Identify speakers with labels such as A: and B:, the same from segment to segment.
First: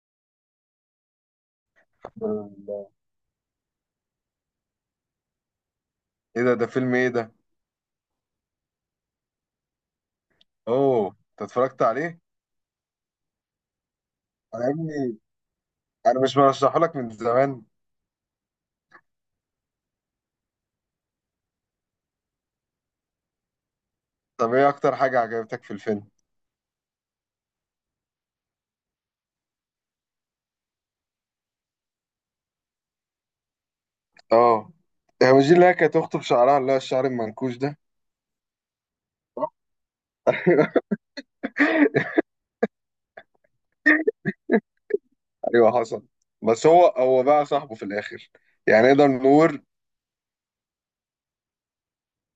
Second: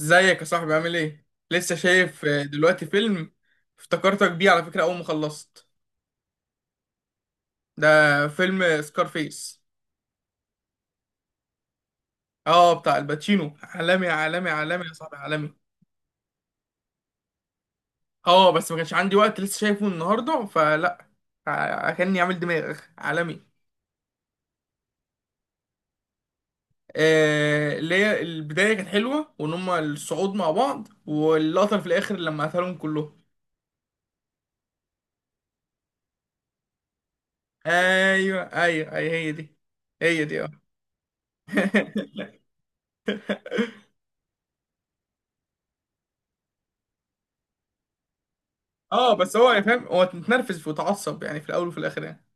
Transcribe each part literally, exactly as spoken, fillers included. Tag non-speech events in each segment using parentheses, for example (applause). A: ازيك يا صاحبي، عامل ايه؟ لسه شايف آه،
B: الله.
A: دلوقتي فيلم، افتكرتك بيه على فكرة أول ما خلصت.
B: ايه ده ده فيلم ايه ده؟
A: ده فيلم سكارفيس.
B: اوه، انت اتفرجت عليه؟
A: اه، بتاع الباتشينو، عالمي عالمي
B: انا يا
A: عالمي يا صاحبي،
B: ابني،
A: عالمي.
B: انا مش برشحه لك من زمان؟
A: اه، بس ما كانش عندي وقت، لسه شايفه النهاردة، فلا. ع- كأني عامل دماغ عالمي.
B: طب ايه اكتر حاجه عجبتك في الفيلم؟
A: آه، اللي هي البداية كانت حلوة، وإن هما الصعود مع بعض، واللقطة في الآخر لما قتلهم كلهم.
B: اه. هي مش دي اللي هي كانت اخته بشعرها، اللي هو الشعر المنكوش ده؟
A: أيوه، أيوه، أيوه، هي دي. هي دي، اه.
B: (laughs)
A: (laughs)
B: ايوه حصل. بس هو هو بقى صاحبه في الاخر، يعني نقدر
A: اه، بس هو يعني
B: نقول.
A: فاهم، هو متنرفز وتعصب يعني في الاول، وفي الاخر يعني.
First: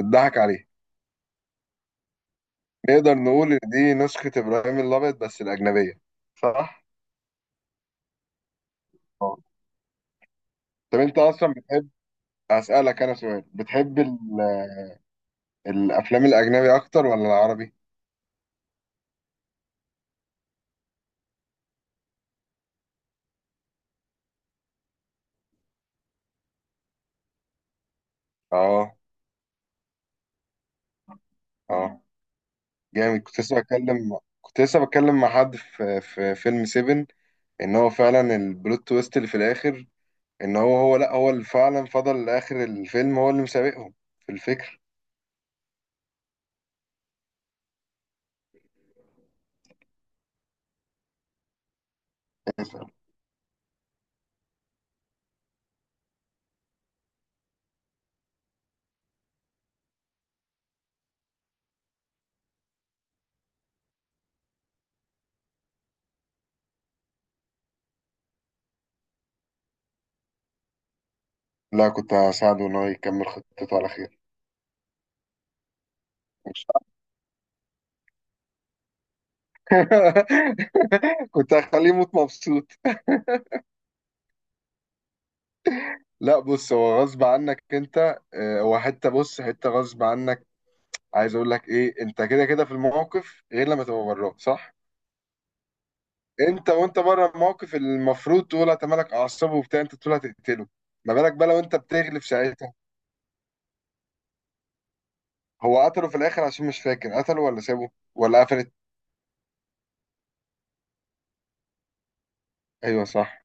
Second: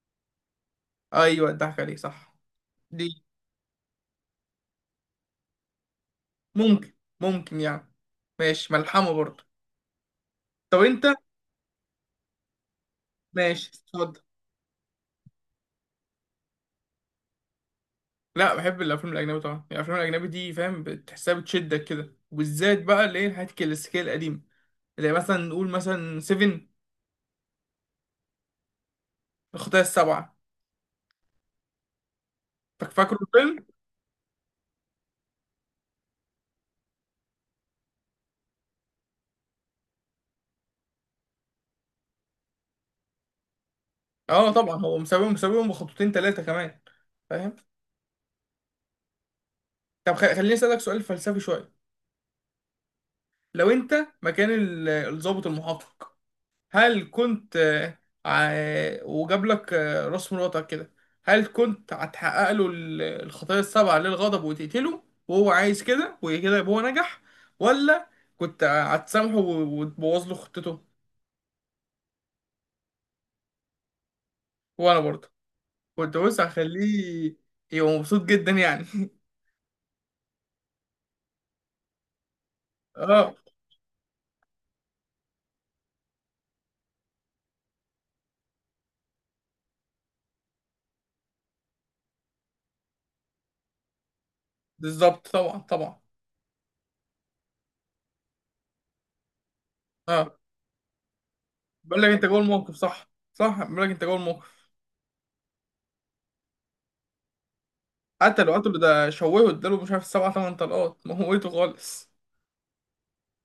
B: اتضحك عليه.
A: ايوه، الضحك عليه، صح.
B: نقدر
A: دي.
B: نقول ان دي نسخه ابراهيم الابيض بس الاجنبيه؟ صح.
A: ممكن. ممكن يعني. ماشي، ملحمه
B: اه.
A: برضه. طب
B: طب
A: انت.
B: انت اصلا بتحب، اسالك انا سؤال،
A: ماشي،
B: بتحب
A: اتفضل.
B: ال- الافلام الاجنبي اكتر ولا العربي؟
A: لا، بحب الافلام الاجنبي طبعا، يعني الافلام الاجنبي دي فاهم بتحسها بتشدك كده، وبالذات بقى اللي هي الحاجات الكلاسيكيه القديمه. زي مثلا نقول مثلا سفن،
B: اه.
A: الخطايا السبعه.
B: اه.
A: فاك- فاكره
B: جامد. كنت لسه
A: الفيلم؟
B: بتكلم كنت لسه بتكلم مع حد في في فيلم سفن، ان هو فعلا البلوت تويست اللي في الاخر، ان هو هو لا هو اللي فعلا فضل لاخر الفيلم، هو اللي مسابقهم في
A: اه طبعا،
B: الفكر.
A: هو مساويهم، مساويهم بخطوتين ثلاثه كمان، فاهم. طب خ- خليني اسالك سؤال فلسفي شويه. لو انت مكان ال- الضابط المحقق، هل كنت، آه، ع- وجاب لك، آه، راس مراتك كده، هل كنت هتحقق له ال- الخطايا السبعة للغضب وتقتله، وهو عايز كده، وكده يبقى هو نجح؟ ولا كنت هتسامحه و- وتبوظ له خطته؟
B: لا، كنت هساعده ان هو يكمل خطته على خير.
A: وانا برضه كنت، بص،
B: مش...
A: هخليه يبقى مبسوط جدا يعني.
B: (laughs) كنت هخليه يموت مبسوط.
A: (laughs) اه،
B: لا بص، هو غصب عنك انت، آه، هو حته. بص، حته غصب عنك. عايز اقول لك ايه، انت كده كده في الموقف غير لما تبقى براه، صح؟
A: بالظبط، طبعا، طبعا.
B: انت وانت بره الموقف، المفروض تقول هتملك اعصابه وبتاع، انت تقول
A: اه،
B: هتقتله. ما بالك بقى لو انت
A: بقول لك انت
B: بتغلف
A: جوه
B: ساعتها؟
A: الموقف، صح، صح، بقول لك انت جوه الموقف.
B: هو قتله في الاخر عشان مش فاكر، قتله ولا سابه ولا
A: قتله،
B: قفلت؟
A: قتله، ده شوهه، اداله مش عارف سبع تمن طلقات، موته خالص.
B: ايوه صح.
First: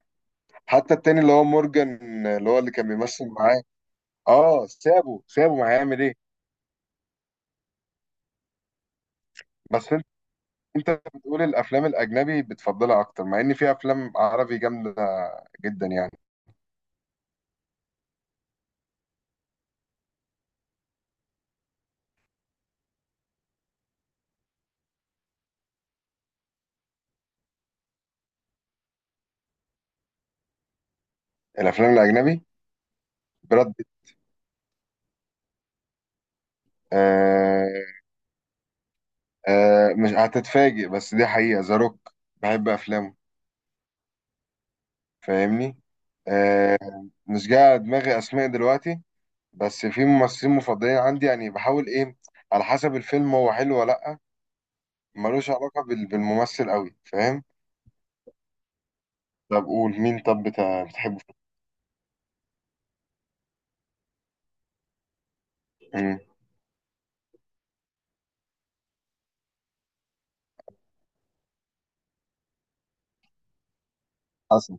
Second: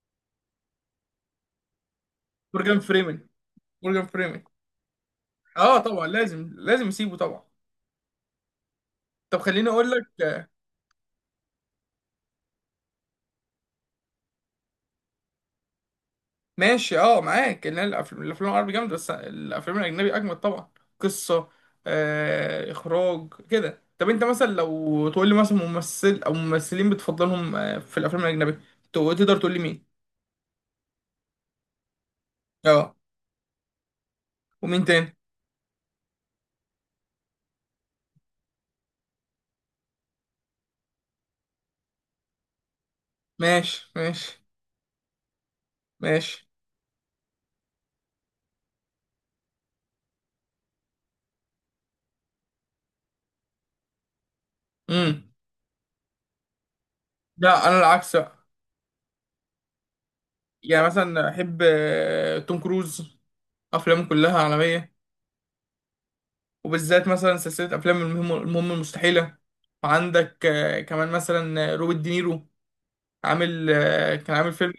B: حتى التاني اللي هو مورجان، اللي هو اللي
A: مورجان
B: كان
A: فريمن.
B: بيمثل معاه.
A: مورجان فريمن.
B: اه، سابه سابه، ما
A: اه
B: هيعمل
A: طبعا،
B: ايه.
A: لازم، لازم اسيبه طبعا. طب خليني اقول
B: بس
A: لك،
B: انت
A: آه،
B: انت بتقول الافلام الاجنبي بتفضلها اكتر، مع ان في افلام عربي جامده جدا يعني.
A: ماشي. اه، معاك، ان الافلام الافلام العربي جامده، بس الافلام الاجنبي اجمد طبعا. قصه، آه اخراج كده. طب انت مثلا لو تقول لي مثلا ممثل او ممثلين بتفضلهم آه، في الافلام الاجنبي، تو- تقدر تقول لي مين؟
B: الافلام الاجنبي:
A: اه.
B: براد بيت.
A: ومين تاني؟
B: آه آه مش هتتفاجئ، بس دي حقيقه، ذا روك بحب افلامه.
A: ماشي، ماشي،
B: فاهمني؟
A: ماشي.
B: آه مش جاي على دماغي اسماء دلوقتي، بس في ممثلين مفضلين عندي، يعني بحاول ايه، على حسب الفيلم هو حلو ولا لا.
A: امم
B: ملوش علاقة بال- بالممثل قوي، فاهم.
A: لا، انا العكس بقى.
B: طب قول مين، طب بتا-
A: يعني
B: بتحبه
A: مثلا
B: في-
A: احب آه، توم كروز، افلامه كلها عالميه.
B: مم.
A: وبالذات مثلا سلسلة أفلام المهم المهم المستحيلة. وعندك آه، كمان مثلا آه، روبرت دينيرو، عامل آه، كان عامل فيلم
B: حسن.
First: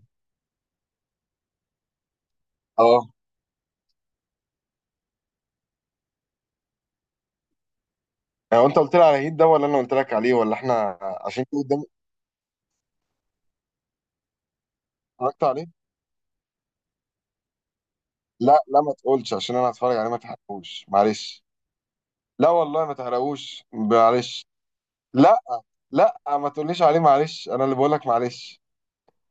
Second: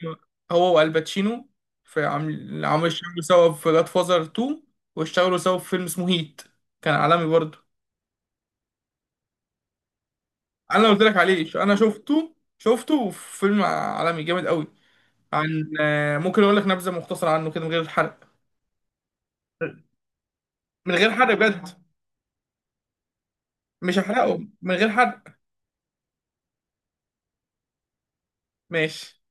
A: هو والباتشينو. في عامل عامل
B: اه.
A: اشتغلوا سوا في جاد فازر تو، واشتغلوا سوا في فيلم اسمه هيت، كان عالمي برضه.
B: هو انت قلت لي على هيد ده ولا انا قلت لك عليه، ولا
A: أنا
B: احنا
A: قلت لك عليه،
B: عشان
A: ش-
B: كده
A: أنا
B: قدام؟
A: شفته، شفته في فيلم عالمي جامد قوي.
B: اتفرجت عليه؟
A: عن آه، ممكن أقول لك نبذة مختصرة عنه كده من غير حرق؟
B: لا لا، ما تقولش عشان انا هتفرج عليه، ما تحرقوش
A: من غير حرق
B: معلش.
A: بجد.
B: لا والله، ما تحرقوش
A: مش
B: معلش.
A: هحرقه، من غير حرق.
B: لا لا، ما تقوليش عليه معلش، انا اللي بقول لك معلش.
A: ماشي.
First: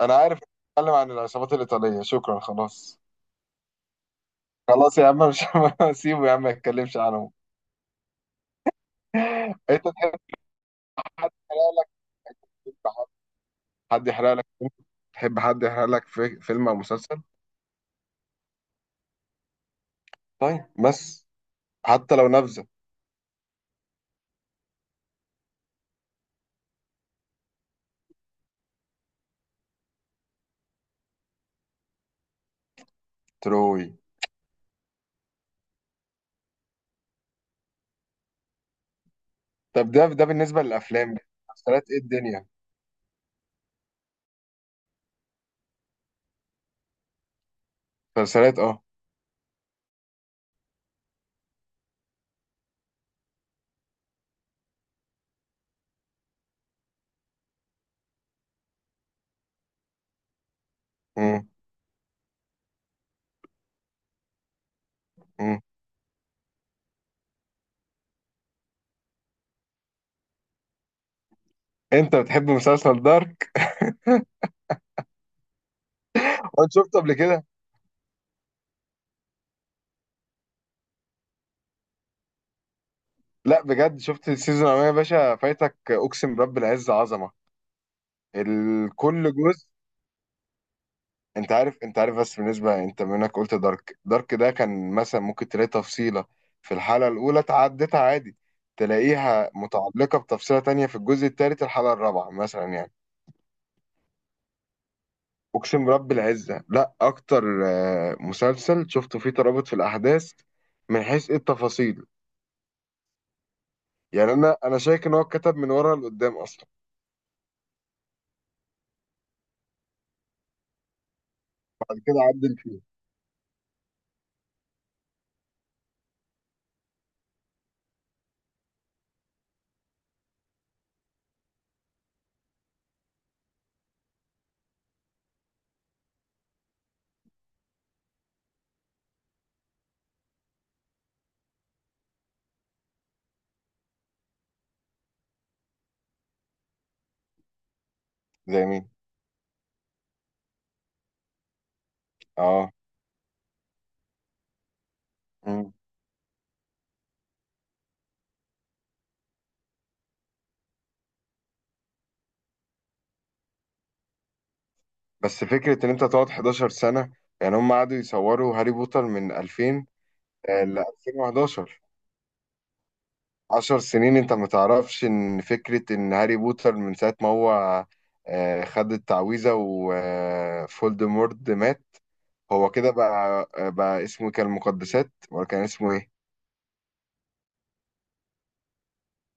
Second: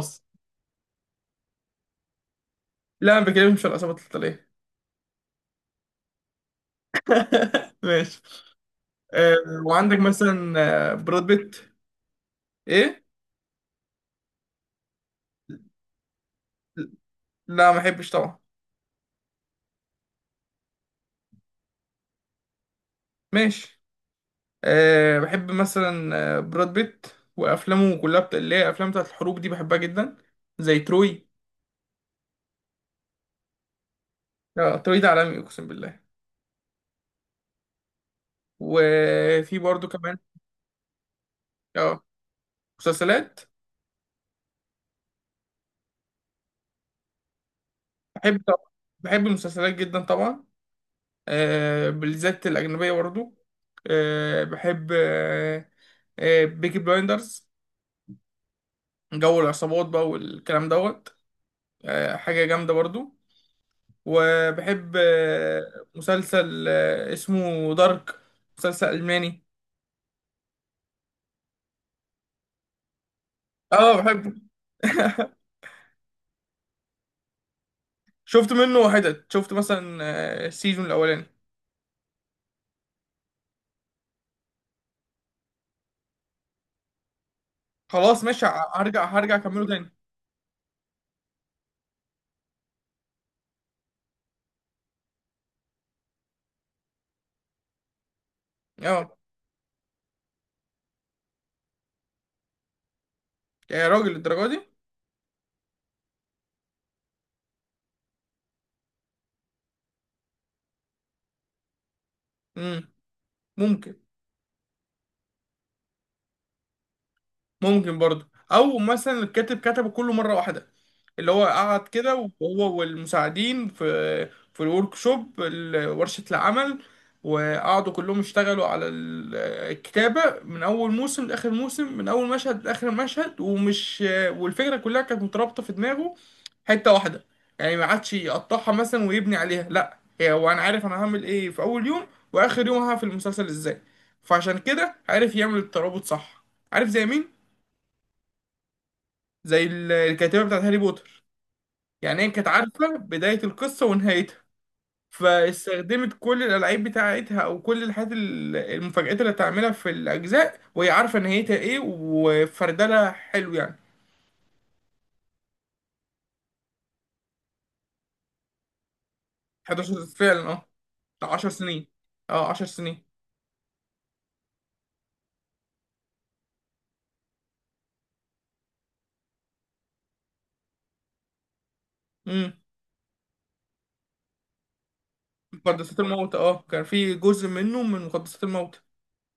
B: انا عارف. اتكلم عن العصابات الايطاليه، شكرا، خلاص.
A: لا، ما بكلمش عن العصابات القتالية.
B: خلاص يا عم، مش... (laughs) سيبه يا عم، ما يتكلمش عنه.
A: (laughs) ماشي. آه،
B: انت
A: وعندك
B: تحب
A: مثلا، آه،
B: حد
A: براد بيت.
B: يحرق لك؟
A: ايه؟
B: حد يحرق لك؟ تحب حد يحرق لك في فيلم او مسلسل؟
A: لا، ما بحبش طبعا.
B: طيب، بس حتى لو نبذه.
A: ماشي. أه، بحب مثلا آه، براد بيت، وافلامه كلها بتا... اللي هي افلام بتاعت الحروب دي بحبها جدا، زي تروي.
B: تروي.
A: اه، تروي ده عالمي، اقسم بالله. وفي برضو
B: طب ده
A: كمان.
B: ده بالنسبه للافلام. مسلسلات ايه
A: اه،
B: الدنيا؟
A: مسلسلات. بحب
B: مسلسلات،
A: طبعا.
B: اه.
A: بحب المسلسلات جدا طبعا. أه، بالذات الاجنبيه برضو. أه، بحب، أه أه بيكي بلايندرز، جو العصابات بقى والكلام دوت.
B: امم.
A: آه، حاجة جامدة برضو. وبحب
B: امم.
A: آه، مسلسل آه، اسمه دارك، مسلسل ألماني.
B: انت بتحب مسلسل دارك؟
A: اه، بحبه. (laughs)
B: وانت شفته قبل كده؟
A: شفت منه حتت، شفت مثلا آه، السيزون الأولاني.
B: لا بجد، شفت السيزون الاولاني يا باشا، فايتك، اقسم برب العز، عظمه.
A: خلاص، ماشي، ه-
B: ال-
A: هرجع
B: كل
A: هرجع أكمله
B: جزء.
A: تاني.
B: انت عارف انت عارف بس بالنسبه انت منك قلت دارك دارك ده كان مثلا ممكن تلاقي تفصيله في الحلقه الاولى تعدتها عادي،
A: اه
B: تلاقيها متعلقه بتفصيله تانية في الجزء الثالث الحلقه الرابعه مثلا، يعني.
A: يا راجل، الدرجة دي.
B: اقسم برب العزه، لا اكتر آه، مسلسل شفته فيه ترابط في الاحداث، من حيث ايه التفاصيل.
A: مم. ممكن.
B: يعني انا انا شايف ان هو اتكتب من ورا لقدام اصلا،
A: ممكن برضه، او مثلا الكاتب كتبه كله مره واحده، اللي هو قعد
B: بعد
A: كده،
B: كده عدل
A: وهو
B: فيه.
A: والمساعدين في في الورك شوب، ورشه العمل، وقعدوا كلهم يشتغلوا على ال- الكتابه من اول موسم لاخر موسم، من اول مشهد لاخر مشهد، ومش والفكره كلها كانت مترابطه في دماغه، حته واحده، يعني ما عادش يقطعها مثلا ويبني عليها، لا هي هو انا عارف انا هعمل ايه في اول يوم، واخر يوم هعمل في المسلسل ازاي. فعشان كده عارف يعمل الترابط صح. عارف زي مين؟
B: زي مين؟
A: زي ال- الكاتبة بتاعت هاري بوتر. يعني هي كانت
B: اه.
A: عارفة بداية القصة ونهايتها،
B: مم.
A: فاستخدمت كل الألعاب بتاعتها، أو كل الحاجات ال- المفاجآت اللي هتعملها في الأجزاء، وهي عارفة نهايتها إيه، وفردلها حلو يعني.
B: بس فكره ان انت تقعد 11 سنه، يعني هم قعدوا يصوروا هاري بوتر من ألفين
A: احد عشر فعلا، أه،
B: ال
A: بتاع عشر
B: ألفين وحداشر.
A: سنين. أه، عشر سنين.
B: 10 سنين، انت ما تعرفش ان فكرة ان هاري بوتر من ساعة ما هو آه، خد التعويذة وفولدمورت مات،
A: امم
B: هو كده بقى آه، بقى اسمه إيه، كان المقدسات، ولا كان اسمه
A: مقدسات
B: ايه؟
A: الموت، أه، كان في جزء منه من مقدسات الموت.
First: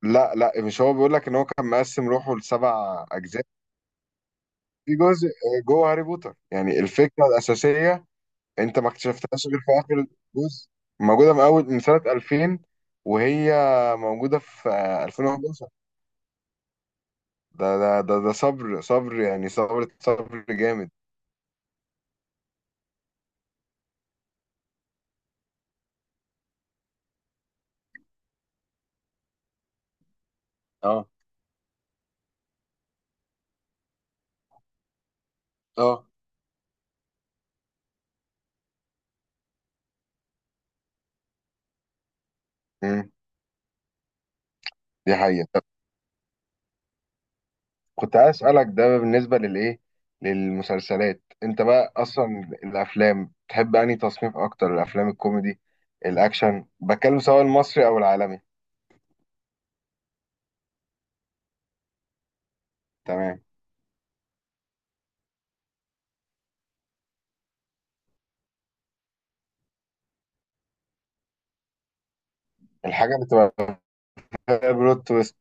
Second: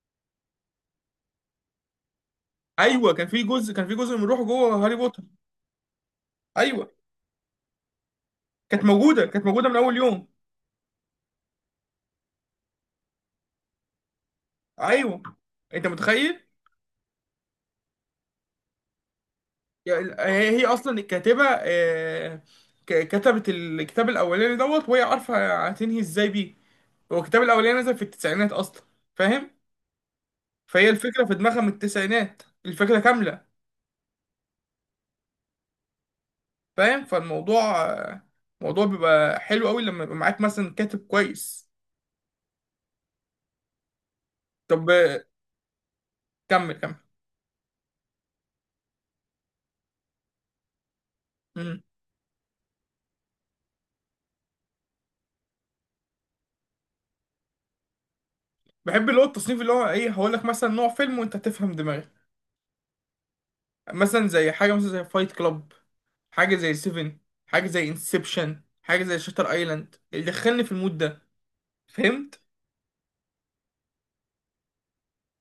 B: لا لا، مش هو بيقول لك ان هو كان مقسم روحه لسبع
A: أيوه، كان في
B: اجزاء؟
A: جزء كان في جزء من روحه جوه هاري
B: في
A: بوتر.
B: جزء آه، جوه هاري بوتر، يعني
A: أيوه،
B: الفكرة الأساسية انت
A: كانت
B: ما
A: موجودة، كانت
B: اكتشفتهاش غير في
A: موجودة من أول
B: آخر
A: يوم.
B: جزء. موجودة من اول من سنة ألفين، وهي موجودة في آه،
A: أيوه،
B: ألفين وحداشر.
A: أنت متخيل.
B: ده ده ده ده صبر صبر، يعني صبر
A: هي
B: صبر
A: هي
B: جامد.
A: اصلا الكاتبه، آه، ك- كتبت الكتاب الاولاني دوت، وهي عارفه هتنهي ازاي بيه. هو الكتاب الاولاني نزل في التسعينات اصلا، فاهم. فهي
B: اه.
A: الفكره في دماغها من التسعينات، الفكره كامله،
B: اه.
A: فاهم. فالموضوع آه، موضوع بيبقى حلو قوي لما يبقى معاك مثلا كاتب كويس.
B: امم.
A: طب،
B: دي
A: آه،
B: حقيقة. طب
A: كمل، كمل.
B: كنت عايز أسألك ده بالنسبة للإيه، للمسلسلات. أنت
A: مم.
B: بقى أصلا الأفلام، تحب أنهي تصنيف أكتر؟ الأفلام الكوميدي، الأكشن؟ بتكلم سواء المصري أو العالمي.
A: بحب اللي هو التصنيف اللي هو ايه، هقول لك مثلا نوع فيلم وانت تفهم دماغي.
B: تمام.
A: مثلا زي حاجه، مثلا زي فايت كلاب، حاجه زي سيفن، حاجه زي انسبشن، حاجه زي شاتر ايلاند، اللي دخلني في المود ده. فهمت.
B: الحاجة اللي تبقى فيها بلوت تويست.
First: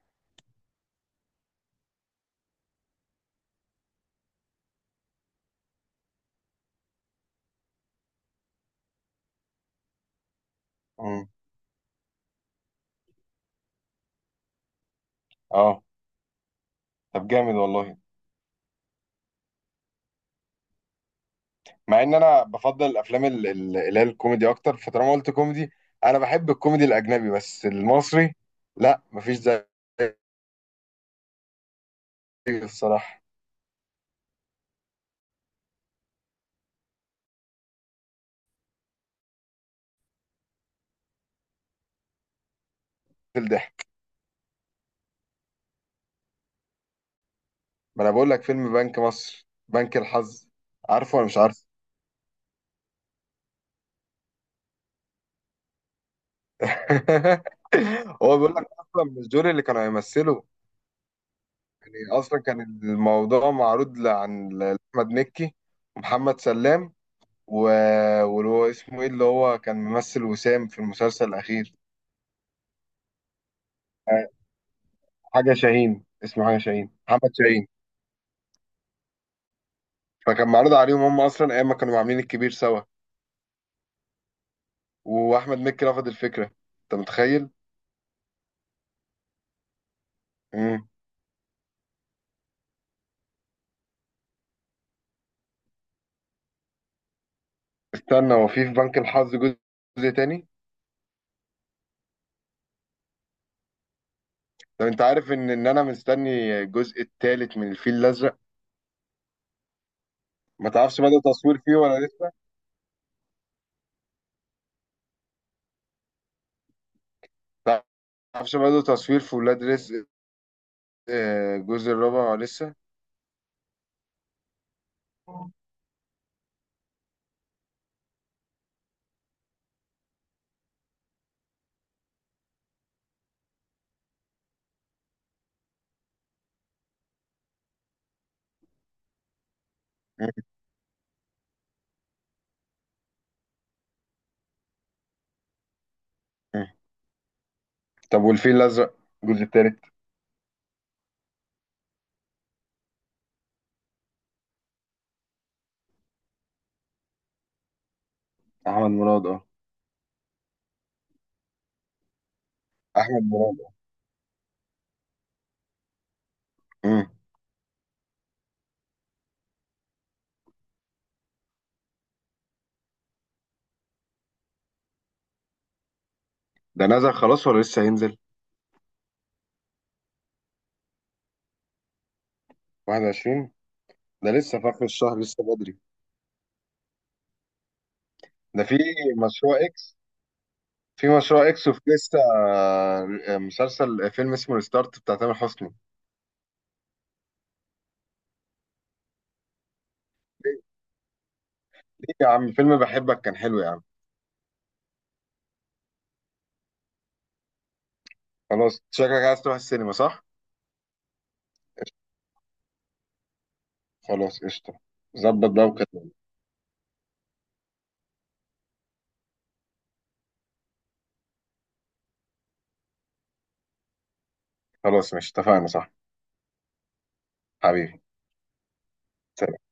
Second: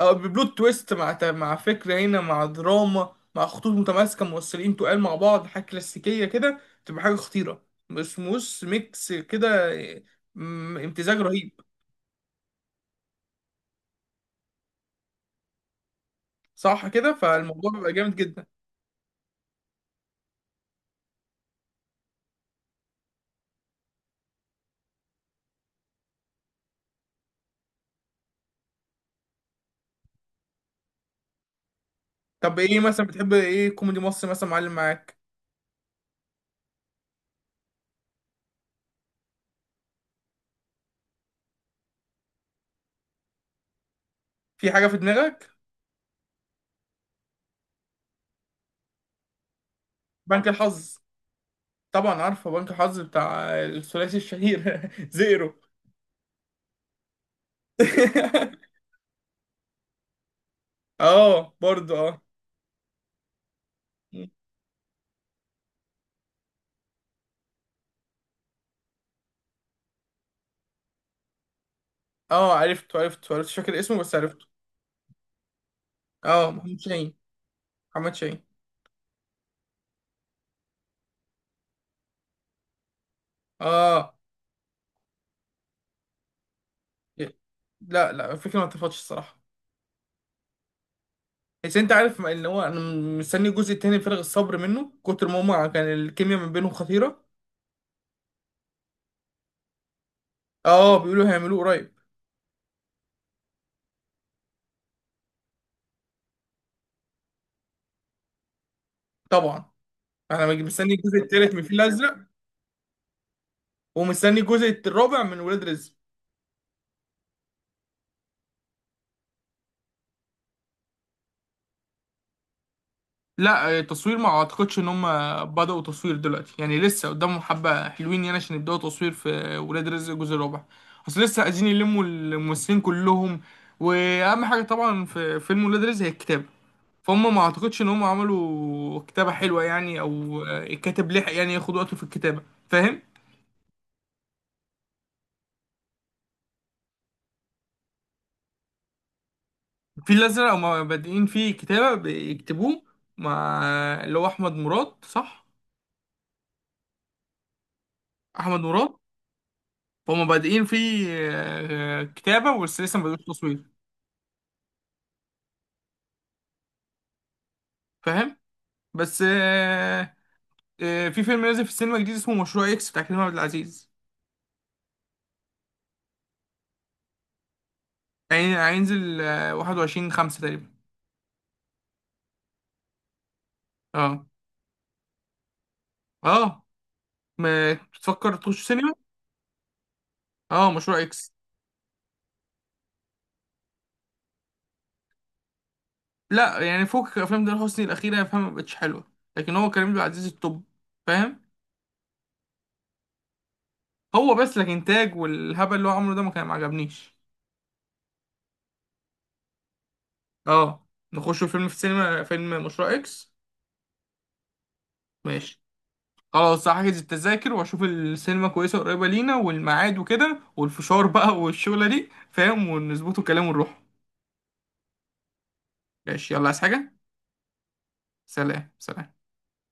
A: او ببلوت تويست مع ت- مع فكره هنا، مع دراما، مع خطوط متماسكه موصلين تقال مع بعض، حاجه كلاسيكيه كده، تبقى حاجه خطيره، بس موس ميكس كده، م- امتزاج
B: امم.
A: رهيب.
B: أه.
A: صح كده،
B: طب جامد
A: فالموضوع بيبقى
B: والله.
A: جامد جدا.
B: مع إن أنا بفضل الأفلام ال- ال- اللي هي الكوميدي أكتر. فطالما قلت كوميدي، أنا بحب الكوميدي الأجنبي، بس المصري لأ، مفيش زيه.
A: طب
B: ايه
A: ايه مثلا،
B: الصراحه
A: بتحب ايه كوميدي مصري مثلا، معلم معاك.
B: في الضحك؟
A: في حاجه في دماغك؟
B: ما انا بقول لك، فيلم بنك مصر، بنك
A: بنك
B: الحظ،
A: الحظ.
B: عارفه ولا مش عارفه؟
A: طبعا عارفه بنك الحظ، بتاع الثلاثي الشهير. (laughs) زيرو.
B: (laughs) هو بيقول
A: (laughs)
B: لك اصلا مش دول اللي كانوا هيمثلوا،
A: اه برضه،
B: يعني.
A: اه.
B: اصلا كان الموضوع معروض ل- عن ل- لاحمد مكي، ومحمد سلام، و... واللي هو اسمه ايه، اللي هو كان ممثل وسام في المسلسل الاخير.
A: اه، عرفته، عرفته، عرفته، مش فاكر اسمه، بس عرفته.
B: حاجه شاهين اسمه،
A: اه،
B: حاجه
A: محمد
B: شاهين،
A: شاهين.
B: محمد شاهين.
A: محمد شاهين.
B: فكان معروض عليهم هم اصلا ايام ما كانوا عاملين الكبير سوا،
A: اه.
B: واحمد مكي رفض الفكره. انت متخيل؟
A: لا، لا، الفكرة ما اتفقتش الصراحة، بس انت عارف ان هو انا مستني الجزء التاني بفارغ الصبر، منه كتر ما هما كان الكيمياء ما بينهم خطيرة.
B: استنى، هو في في بنك الحظ جزء، جزء تاني؟
A: اه، بيقولوا هيعملوه قريب.
B: طب انت عارف ان ان انا مستني الجزء التالت من الفيل الازرق.
A: طبعا. انا
B: ما
A: مستني
B: تعرفش
A: الجزء
B: بدأوا
A: التالت
B: تصوير
A: من
B: فيه
A: الفيل
B: ولا
A: الازرق،
B: لسه؟
A: ومستني الجزء الرابع من ولاد رزق.
B: ما تعرفش بدأوا تصوير في ولاد رزق آه، الجزء الرابع ولا لسه؟
A: لا، آه، تصوير ما اعتقدش ان هم بدأوا تصوير دلوقتي، يعني لسه قدامهم حبة حلوين يعني عشان يبدأوا تصوير في ولاد رزق الجزء الرابع. اصل لسه عايزين يلموا الممثلين كلهم، واهم حاجة طبعا في فيلم ولاد رزق هي الكتابة، فهم ما اعتقدش ان هم عملوا كتابة حلوة يعني،
B: مم.
A: او آه، الكاتب لحق يعني ياخد وقته في الكتابة، فاهم.
B: مم. طب والفيل الازرق الجزء التالت؟
A: في الازرق هم بادئين فيه كتابة، بيكتبوه مع اللي هو احمد مراد، صح، احمد مراد.
B: احمد مراد، اه.
A: هما بادئين فيه آه، آه، كتابة، بس لسه ما
B: احمد
A: بدأوش
B: مراد،
A: تصوير،
B: اه. مم.
A: فاهم. بس آه، آه، في فيلم نازل في السينما جديد، اسمه مشروع اكس، بتاع كريم عبد العزيز.
B: ده نزل خلاص ولا لسه هينزل؟
A: هين- هينزل آه، واحد وعشرين خمسة تقريبا.
B: واحد وعشرين؟
A: اه.
B: ده لسه في اخر الشهر، لسه بدري.
A: اه. ما تفكر
B: ده
A: تخش
B: في
A: سينما؟
B: مشروع اكس؟
A: اه، مشروع
B: في
A: اكس.
B: مشروع اكس، وفي لسه آه، مسلسل آه، فيلم اسمه ريستارت بتاع تامر حسني.
A: لا، يعني فوق افلام ده، حسني الاخيره فاهم ما بقتش حلوه، لكن هو كريم عبد العزيز التوب، فاهم.
B: ليه يا عم، فيلم بحبك كان حلو يا عم.
A: هو بس الانتاج والهبل اللي هو عمله ده ما كان ما عجبنيش.
B: خلاص، شكلك عايز تروح السينما صح؟
A: اه، نخش فيلم في
B: قشطة.
A: السينما، فيلم مشروع اكس.
B: خلاص قشطة. ظبط
A: ماشي.
B: بقى وكده.
A: خلاص، هحجز التذاكر، واشوف السينما كويسه قريبه لينا، والميعاد وكده، والفشار بقى والشغله دي فاهم، ونظبطه كلام ونروح.
B: خلاص ماشي، اتفقنا صح؟
A: ماشي، يلا، عايز حاجه؟
B: حبيبي.
A: سلام، سلام.
B: سلام.